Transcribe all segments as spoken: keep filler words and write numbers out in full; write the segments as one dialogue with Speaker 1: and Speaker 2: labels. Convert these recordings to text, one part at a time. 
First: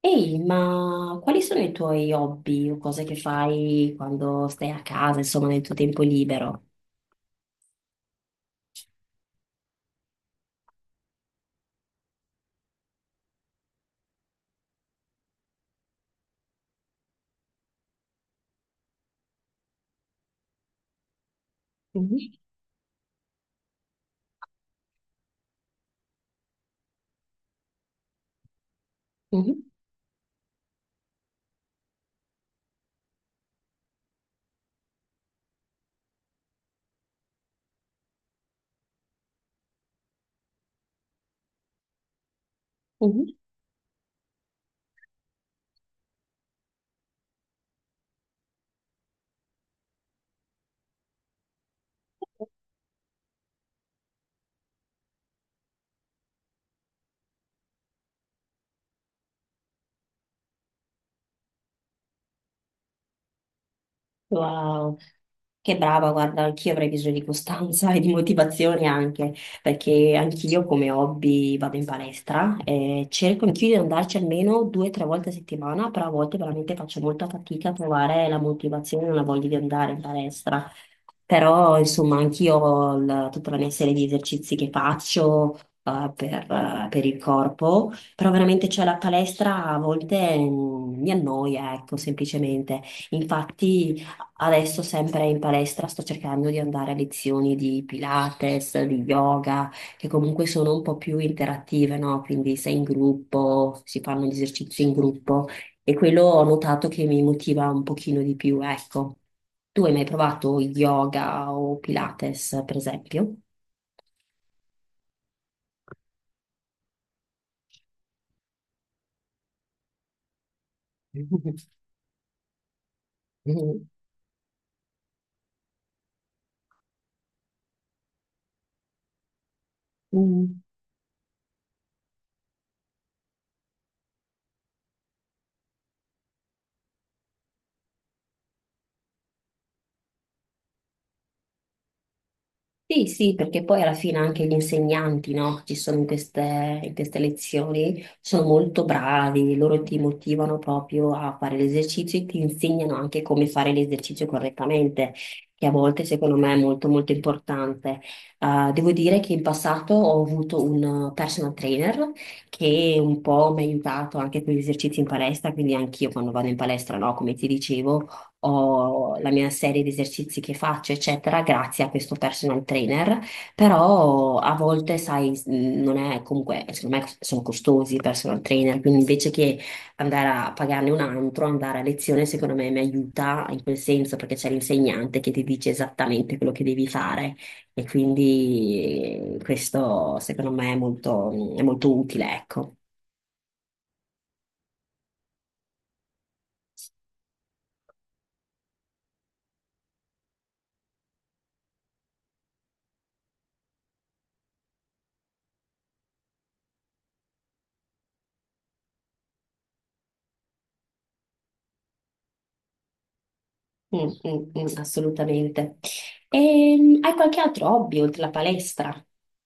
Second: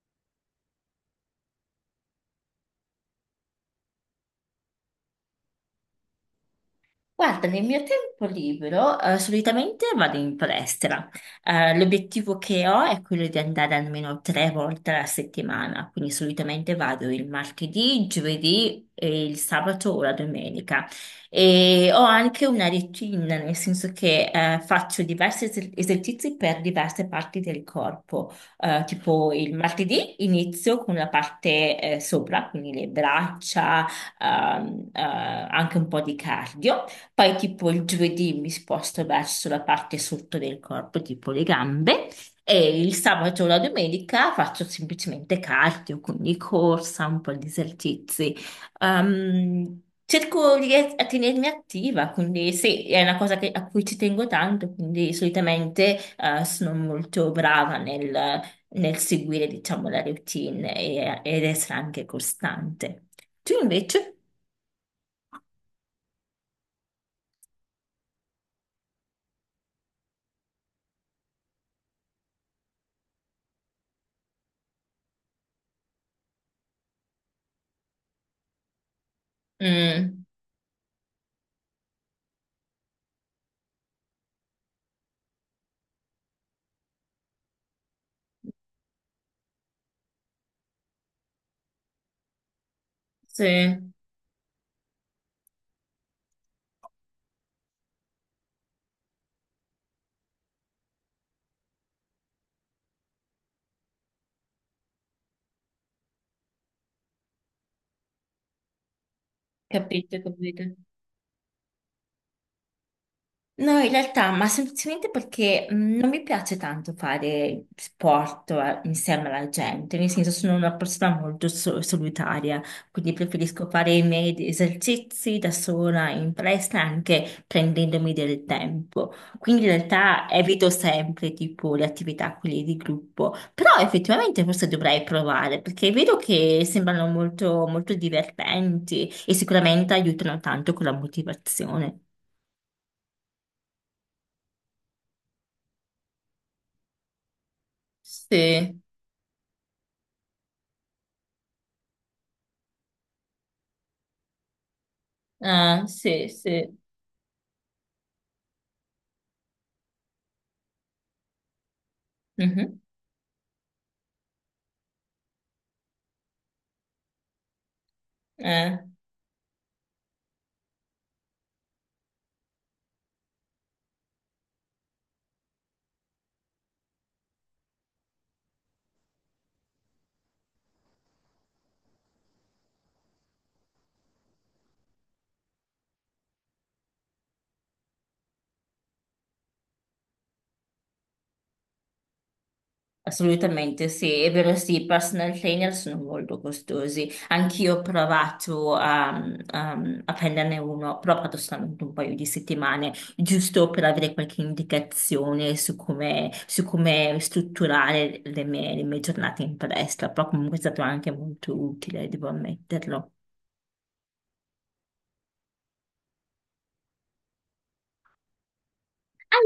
Speaker 1: Ehi, ma quali sono i tuoi hobby o cose che fai quando stai a casa, insomma, nel tuo tempo libero?
Speaker 2: Guarda, nel mio tempo libero, eh, solitamente vado in palestra. Eh, l'obiettivo che ho è quello di andare almeno tre volte alla settimana, quindi solitamente vado il martedì, il giovedì e il sabato o la domenica. E ho
Speaker 1: Mhm,
Speaker 2: anche una routine, nel senso che eh, faccio diversi es- esercizi per diverse parti del corpo. Eh, tipo il
Speaker 1: mhm,
Speaker 2: martedì inizio con la parte eh, sopra, quindi le braccia, ehm, eh, anche un po' di cardio. Poi tipo il giovedì mi sposto verso la parte sotto del corpo, tipo le gambe, e il
Speaker 1: mhm.
Speaker 2: sabato o la domenica faccio semplicemente cardio, quindi corsa, un po' di esercizi. Ehm, cerco di ries- a tenermi attiva, quindi sì, è una cosa che- a cui ci tengo tanto, quindi solitamente eh, sono molto brava nel, nel seguire, diciamo, la routine e, ed essere anche costante. Tu invece?
Speaker 1: Wow, che brava, guarda, anch'io avrei bisogno di costanza e di motivazione anche, perché anch'io come hobby vado in palestra e cerco anch'io di andarci almeno due o tre volte a settimana, però a volte veramente faccio molta fatica a trovare la motivazione e la voglia di andare in
Speaker 2: Mm,
Speaker 1: palestra. Però, insomma, anch'io ho il- tutta la mia serie di esercizi che faccio, eh, per, eh, per il corpo, però veramente c'è la palestra a volte mm, mi annoia, ecco, semplicemente.
Speaker 2: sì.
Speaker 1: Infatti. Adesso sempre in palestra sto cercando di andare a lezioni di Pilates, di yoga, che comunque sono un po' più interattive, no? Quindi sei in gruppo, si fanno gli esercizi in gruppo e quello ho notato che mi motiva un pochino di più, ecco. Tu hai mai
Speaker 2: Capito,
Speaker 1: provato
Speaker 2: capito.
Speaker 1: yoga o Pilates, per esempio?
Speaker 2: No, in realtà, ma semplicemente perché mh, non mi piace tanto fare sport eh, insieme alla gente, nel senso sono una persona molto so- solitaria, quindi preferisco fare i miei esercizi da sola in palestra anche prendendomi del tempo. Quindi in realtà
Speaker 1: Mm.
Speaker 2: evito sempre tipo le attività quelle di gruppo, però effettivamente forse dovrei provare perché vedo che sembrano molto, molto divertenti e sicuramente aiutano tanto con la motivazione.
Speaker 1: Sì, sì, perché poi alla fine anche gli insegnanti, no, che ci sono in queste, in queste lezioni, sono
Speaker 2: Sì,
Speaker 1: molto bravi, loro ti motivano proprio a fare l'esercizio e ti insegnano anche come fare l'esercizio correttamente, che a
Speaker 2: eh,
Speaker 1: volte
Speaker 2: sì,
Speaker 1: secondo me è
Speaker 2: sì.
Speaker 1: molto molto importante. Eh, devo dire che in passato ho avuto un personal trainer
Speaker 2: Mhm,
Speaker 1: che un po' mi ha aiutato anche con gli esercizi in palestra, quindi anch'io quando vado in palestra, no, come ti dicevo
Speaker 2: eh,
Speaker 1: ho la mia serie di esercizi che faccio, eccetera, grazie a questo personal trainer, però a volte, sai, s- non è comunque, secondo me sono costosi i personal trainer, quindi invece che andare a pagarne un altro, andare a lezione, secondo me mi aiuta in quel senso, perché c'è l'insegnante che ti dice esattamente quello che devi fare e quindi eh, questo secondo me è molto, è molto utile, ecco.
Speaker 2: assolutamente sì, è vero sì, i personal trainer sono molto costosi, anch'io ho provato a, a- a prenderne uno, però ho fatto solamente un paio di settimane, giusto per avere qualche indicazione su come, su come strutturare le mie, le mie giornate in palestra, però comunque è stato anche molto utile, devo ammetterlo.
Speaker 1: Mm, mm, mm, assolutamente. E, hai qualche altro hobby oltre la palestra?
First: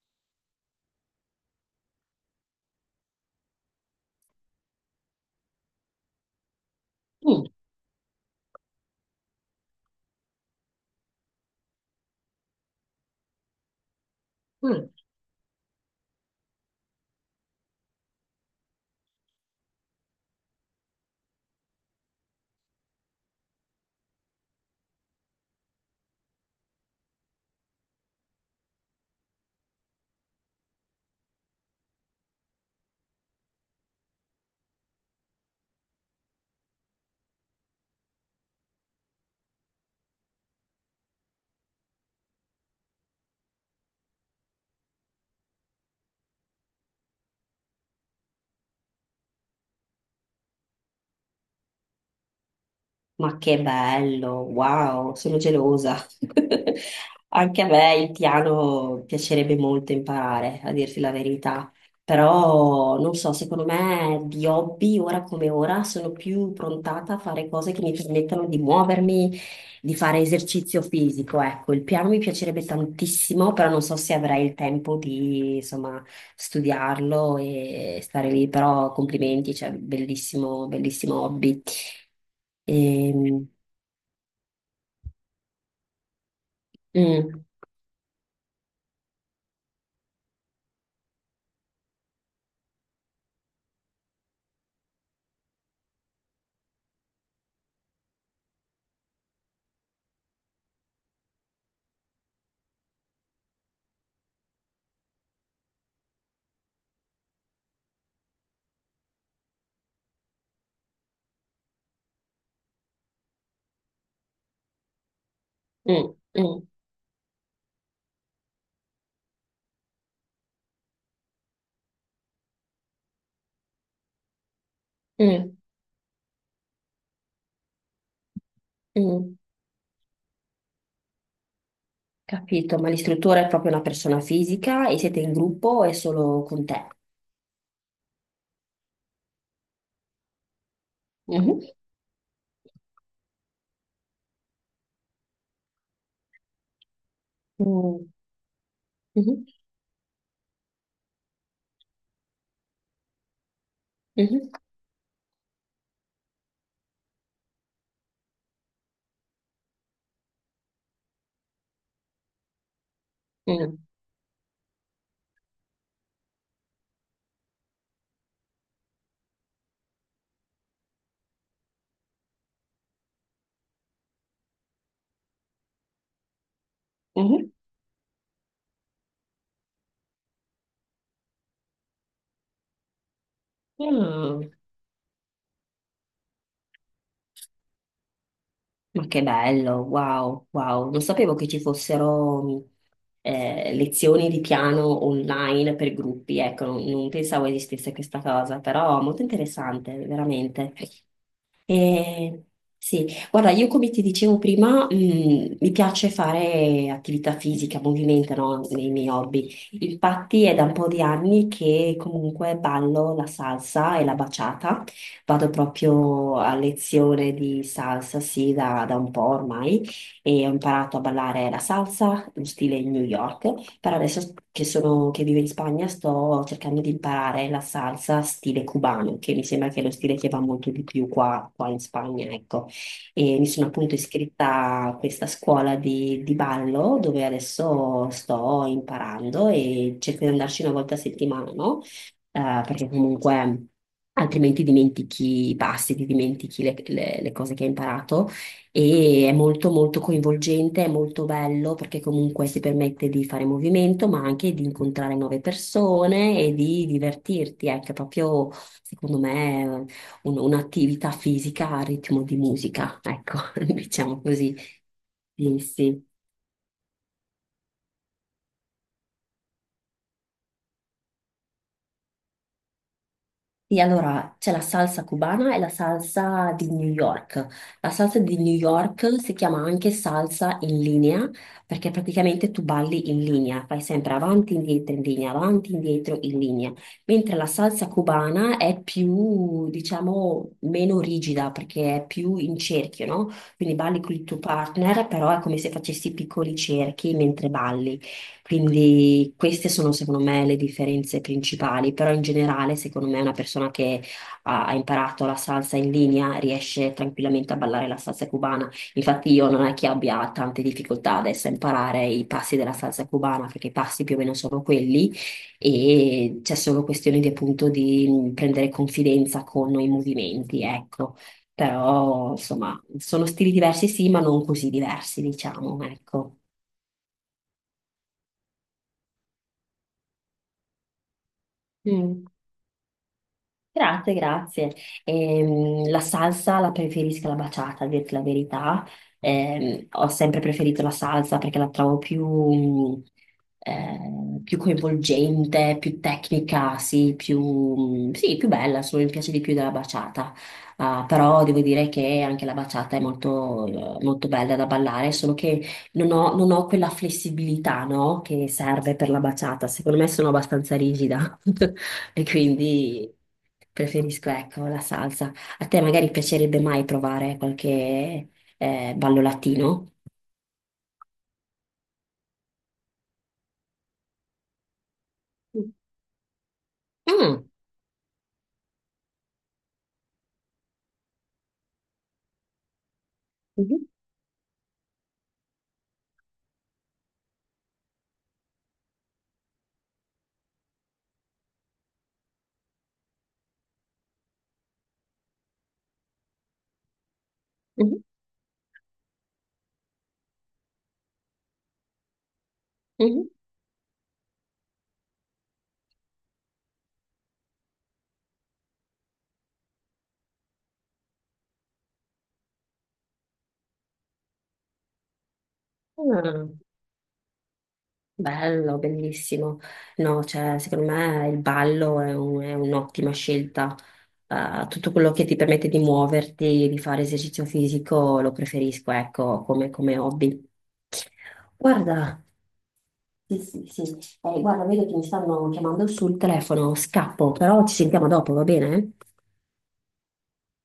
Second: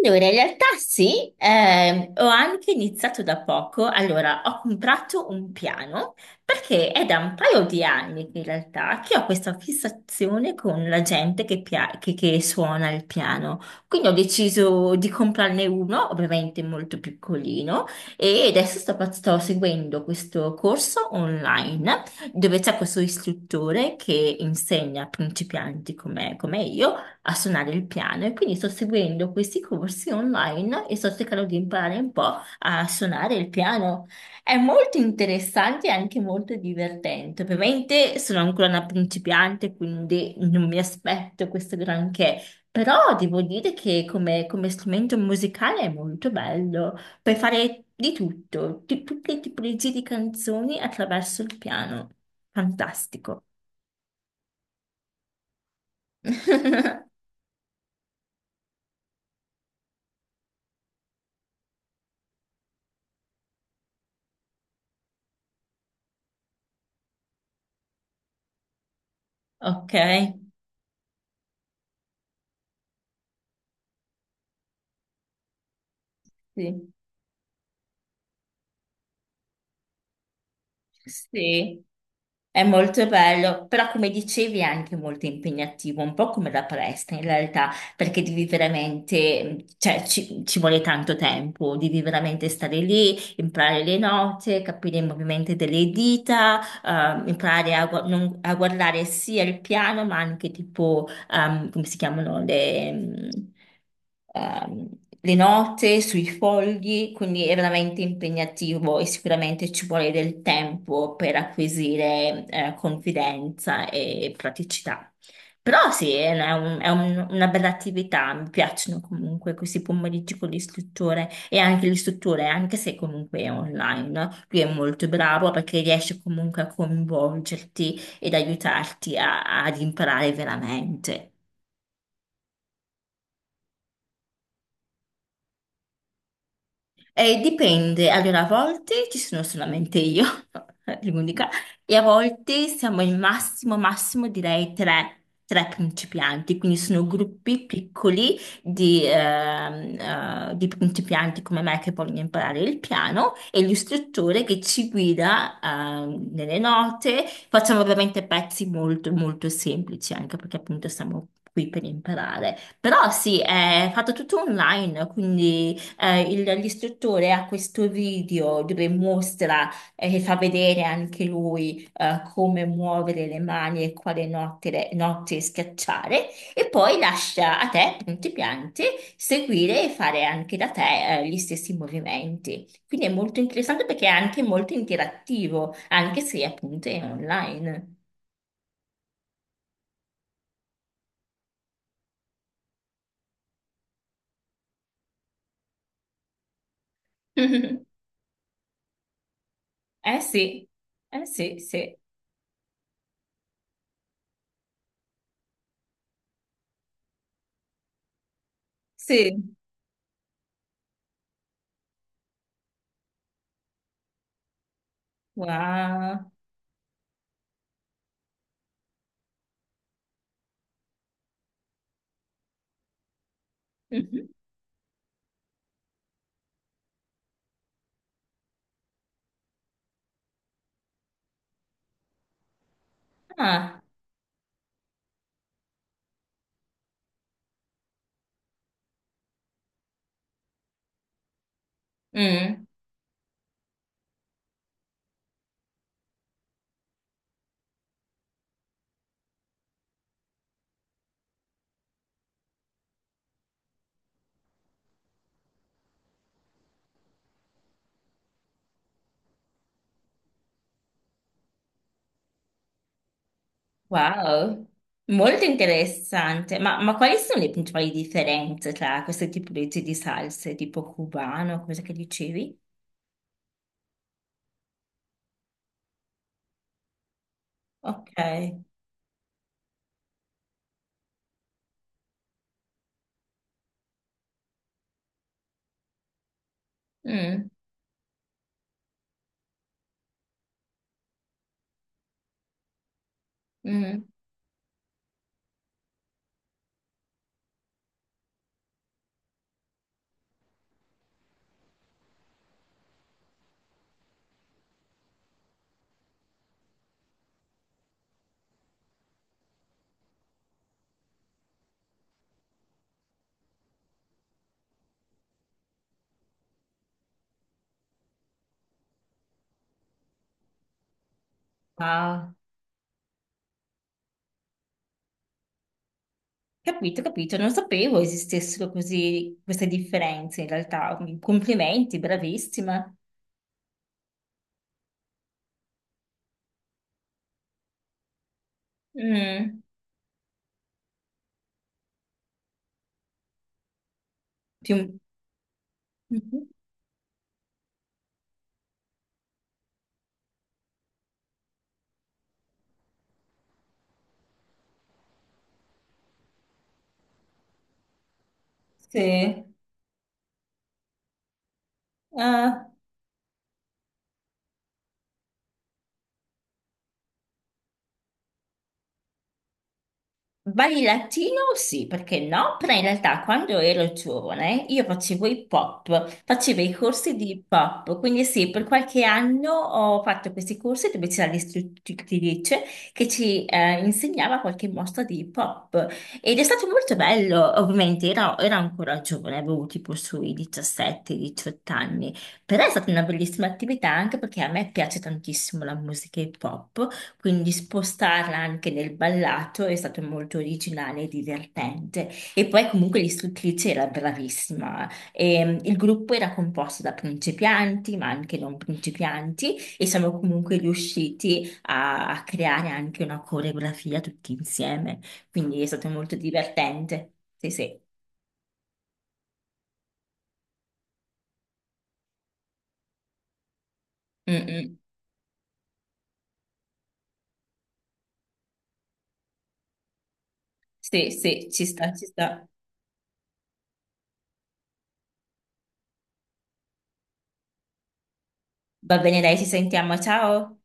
Speaker 2: Allora, in realtà sì, ehm, ho anche iniziato da poco. Allora, ho comprato un piano perché è da un
Speaker 1: Mm,
Speaker 2: paio di anni che in realtà che ho questa fissazione con la gente che, pia- che- che suona il piano. Quindi ho deciso
Speaker 1: mm.
Speaker 2: di comprarne uno, ovviamente molto piccolino, e adesso sto, pa- sto seguendo questo corso online dove c'è questo istruttore che insegna a principianti come come io a suonare il piano e quindi sto seguendo questi corsi online e sto cercando di imparare un po' a suonare il piano. È molto interessante e anche molto divertente. Ovviamente sono ancora una principiante, quindi non mi aspetto questo granché. Però devo dire che come, come strumento musicale è molto bello. Puoi fare di tutto, di tutte le tipologie di canzoni attraverso il piano.
Speaker 1: Ma
Speaker 2: Fantastico.
Speaker 1: che bello, wow, sono gelosa. Anche a me il piano piacerebbe molto imparare, a dirti la verità. Però non so, secondo me di hobby, ora come ora, sono più prontata a fare cose che mi permettano di muovermi,
Speaker 2: Ok,
Speaker 1: di fare esercizio fisico, ecco, il piano mi piacerebbe tantissimo, però non so se avrei il tempo di, insomma,
Speaker 2: sì.
Speaker 1: studiarlo e stare lì, però complimenti, cioè, bellissimo, bellissimo hobby.
Speaker 2: Sì, è molto
Speaker 1: Ehm,
Speaker 2: bello, però come dicevi è anche molto impegnativo, un po' come la palestra in
Speaker 1: mm,
Speaker 2: realtà, perché devi veramente, cioè ci, ci vuole tanto tempo, devi veramente stare lì, imparare le note, capire i movimenti delle dita, eh, imparare a, gu- non- a guardare sia il piano ma anche tipo ehm, come si chiamano, le, mm, ehm, le note sui fogli, quindi è veramente impegnativo e sicuramente ci vuole del tempo per acquisire eh, confidenza e praticità. Però sì,
Speaker 1: mm,
Speaker 2: è
Speaker 1: mm,
Speaker 2: un- è un- una bella attività, mi piacciono comunque questi pomeriggi con l'istruttore e anche l'istruttore, anche se comunque è online, no? Lui è molto bravo
Speaker 1: mm,
Speaker 2: perché riesce comunque a coinvolgerti ed aiutarti
Speaker 1: mm.
Speaker 2: a- ad imparare veramente.
Speaker 1: Capito, ma l'istruttore è proprio una persona fisica e siete in gruppo o è solo con te?
Speaker 2: Eh, dipende, allora a volte ci sono solamente io, l'unica,
Speaker 1: Mhm.
Speaker 2: e a volte siamo il massimo, massimo direi tre, tre principianti, quindi sono gruppi
Speaker 1: Mm,
Speaker 2: piccoli di,
Speaker 1: mhm,
Speaker 2: ehm, eh, di principianti come me che vogliono imparare il piano e l'istruttore che ci guida, ehm, nelle note. Facciamo veramente pezzi molto, molto semplici, anche perché appunto siamo qui per imparare. Però sì,
Speaker 1: mhm,
Speaker 2: è fatto tutto online, quindi… Eh, il- l'istruttore ha questo video dove mostra eh, e fa vedere anche lui eh, come muovere le mani e quale notte, notte schiacciare e poi
Speaker 1: mm, mhm.
Speaker 2: lascia a te, principiante, seguire e fare anche da te eh, gli stessi movimenti. Quindi è molto interessante perché è
Speaker 1: Ah.
Speaker 2: anche molto interattivo, anche se appunto è online.
Speaker 1: Ma che bello, wow, wow. Non sapevo che ci fossero eh, lezioni di piano online per gruppi, ecco, non, non pensavo esistesse questa cosa, però molto interessante,
Speaker 2: Eh sì,
Speaker 1: veramente.
Speaker 2: eh sì, sì,
Speaker 1: Eh, sì, guarda, io come ti dicevo prima, mh, mi piace fare attività fisica, movimento, no? Nei miei
Speaker 2: sì.
Speaker 1: hobby. Infatti è da un po' di anni che comunque ballo la salsa e la baciata. Vado
Speaker 2: Wow.
Speaker 1: proprio a lezione di salsa, sì, da, da un po' ormai, e ho imparato a ballare la salsa, lo stile New York. Però
Speaker 2: Mhm.
Speaker 1: adesso che sono, che vivo in Spagna sto cercando di imparare la salsa stile cubano, che mi sembra che è lo stile che va molto di più qua, qua, in Spagna, ecco. E mi sono
Speaker 2: Ah.
Speaker 1: appunto iscritta a questa scuola di, di ballo dove adesso sto imparando e cerco di andarci una volta a settimana, no? Eh,
Speaker 2: Mm.
Speaker 1: perché comunque altrimenti dimentichi i passi, ti dimentichi le, le- le cose che hai imparato e è molto molto coinvolgente, è molto bello perché comunque si permette di fare movimento, ma anche di incontrare nuove persone e di divertirti. Ecco, è proprio, secondo me, un- un'attività fisica a ritmo di musica, ecco, diciamo così.
Speaker 2: Wow, molto
Speaker 1: Sì, sì.
Speaker 2: interessante. Ma, ma quali sono le principali differenze tra queste tipologie di salse, tipo cubano, cosa che dicevi?
Speaker 1: Sì, allora c'è la salsa cubana e la salsa di New York. La
Speaker 2: Ok.
Speaker 1: salsa di New York si chiama anche salsa in linea, perché praticamente tu balli in linea, fai sempre avanti, indietro, in linea, avanti, indietro, in linea. Mentre la
Speaker 2: Mm,
Speaker 1: salsa cubana è più, diciamo, meno rigida perché è più in cerchio, no? Quindi balli
Speaker 2: mm.
Speaker 1: con il tuo partner, però è come se facessi piccoli cerchi mentre balli. Quindi queste sono secondo me le differenze principali, però in generale secondo me una persona che ha, ha imparato la salsa in linea riesce tranquillamente a ballare la salsa cubana. Infatti io non è che abbia tante difficoltà adesso a imparare i passi della salsa cubana, perché i passi più o meno sono quelli, e c'è solo questione di appunto di prendere confidenza con i movimenti, ecco. Però
Speaker 2: Ah,
Speaker 1: insomma sono stili diversi sì, ma non così diversi, diciamo, ecco.
Speaker 2: capito, capito. Non sapevo esistessero così queste differenze in realtà. Complimenti,
Speaker 1: Mm.
Speaker 2: bravissima.
Speaker 1: Grazie, grazie. Ehm, la salsa la preferisco la baciata, a dirti la verità.
Speaker 2: Mm.
Speaker 1: Ehm, ho sempre preferito la salsa perché la trovo più, mh, eh, più
Speaker 2: Più...
Speaker 1: coinvolgente, più
Speaker 2: Mhm.
Speaker 1: tecnica, sì, più, mh, sì, più bella, insomma, mi piace di più della baciata. Ah, però devo dire che anche la baciata è molto, eh, molto bella da ballare, solo che non ho, non ho quella flessibilità, no, che serve per la
Speaker 2: Sì.
Speaker 1: baciata. Secondo me sono abbastanza rigida. E
Speaker 2: Ah,
Speaker 1: quindi preferisco, ecco, la salsa. A te magari piacerebbe mai provare qualche eh, ballo latino?
Speaker 2: balli latino? Sì, perché no? Però in realtà quando ero giovane io facevo hip
Speaker 1: Mhm,
Speaker 2: hop, facevo i corsi di
Speaker 1: Mm.
Speaker 2: hip hop, quindi sì, per qualche anno ho fatto questi corsi dove c'era l'istruttrice che ci eh,
Speaker 1: Mhm,
Speaker 2: insegnava qualche mossa di hip hop ed è stato molto bello, ovviamente ero, ero ancora giovane, avevo tipo sui diciassette diciotto anni, però è stata una bellissima attività anche perché a me piace tantissimo la musica hip hop. Quindi
Speaker 1: Mhm,
Speaker 2: spostarla anche nel ballato è stato molto originale e divertente. E poi comunque
Speaker 1: mhm.
Speaker 2: l'istruttrice era bravissima. E, il gruppo era composto da principianti, ma anche non principianti, e siamo comunque riusciti a, a creare anche una coreografia tutti insieme. Quindi è stato molto
Speaker 1: Ah.
Speaker 2: divertente. Sì, sì.
Speaker 1: Bello, bellissimo. No, cioè, secondo me il ballo è un- è un'ottima scelta.
Speaker 2: Mm,
Speaker 1: Eh,
Speaker 2: mm.
Speaker 1: tutto quello che ti permette di muoverti, di fare esercizio fisico, lo preferisco, ecco, come, come hobby.
Speaker 2: Sì, sì, ci sta, ci
Speaker 1: Guarda,
Speaker 2: sta.
Speaker 1: sì, sì, sì. Eh, guarda, vedo che mi stanno chiamando sul telefono, scappo, però ci sentiamo dopo, va bene?
Speaker 2: Va bene, dai, ci sentiamo. Ciao.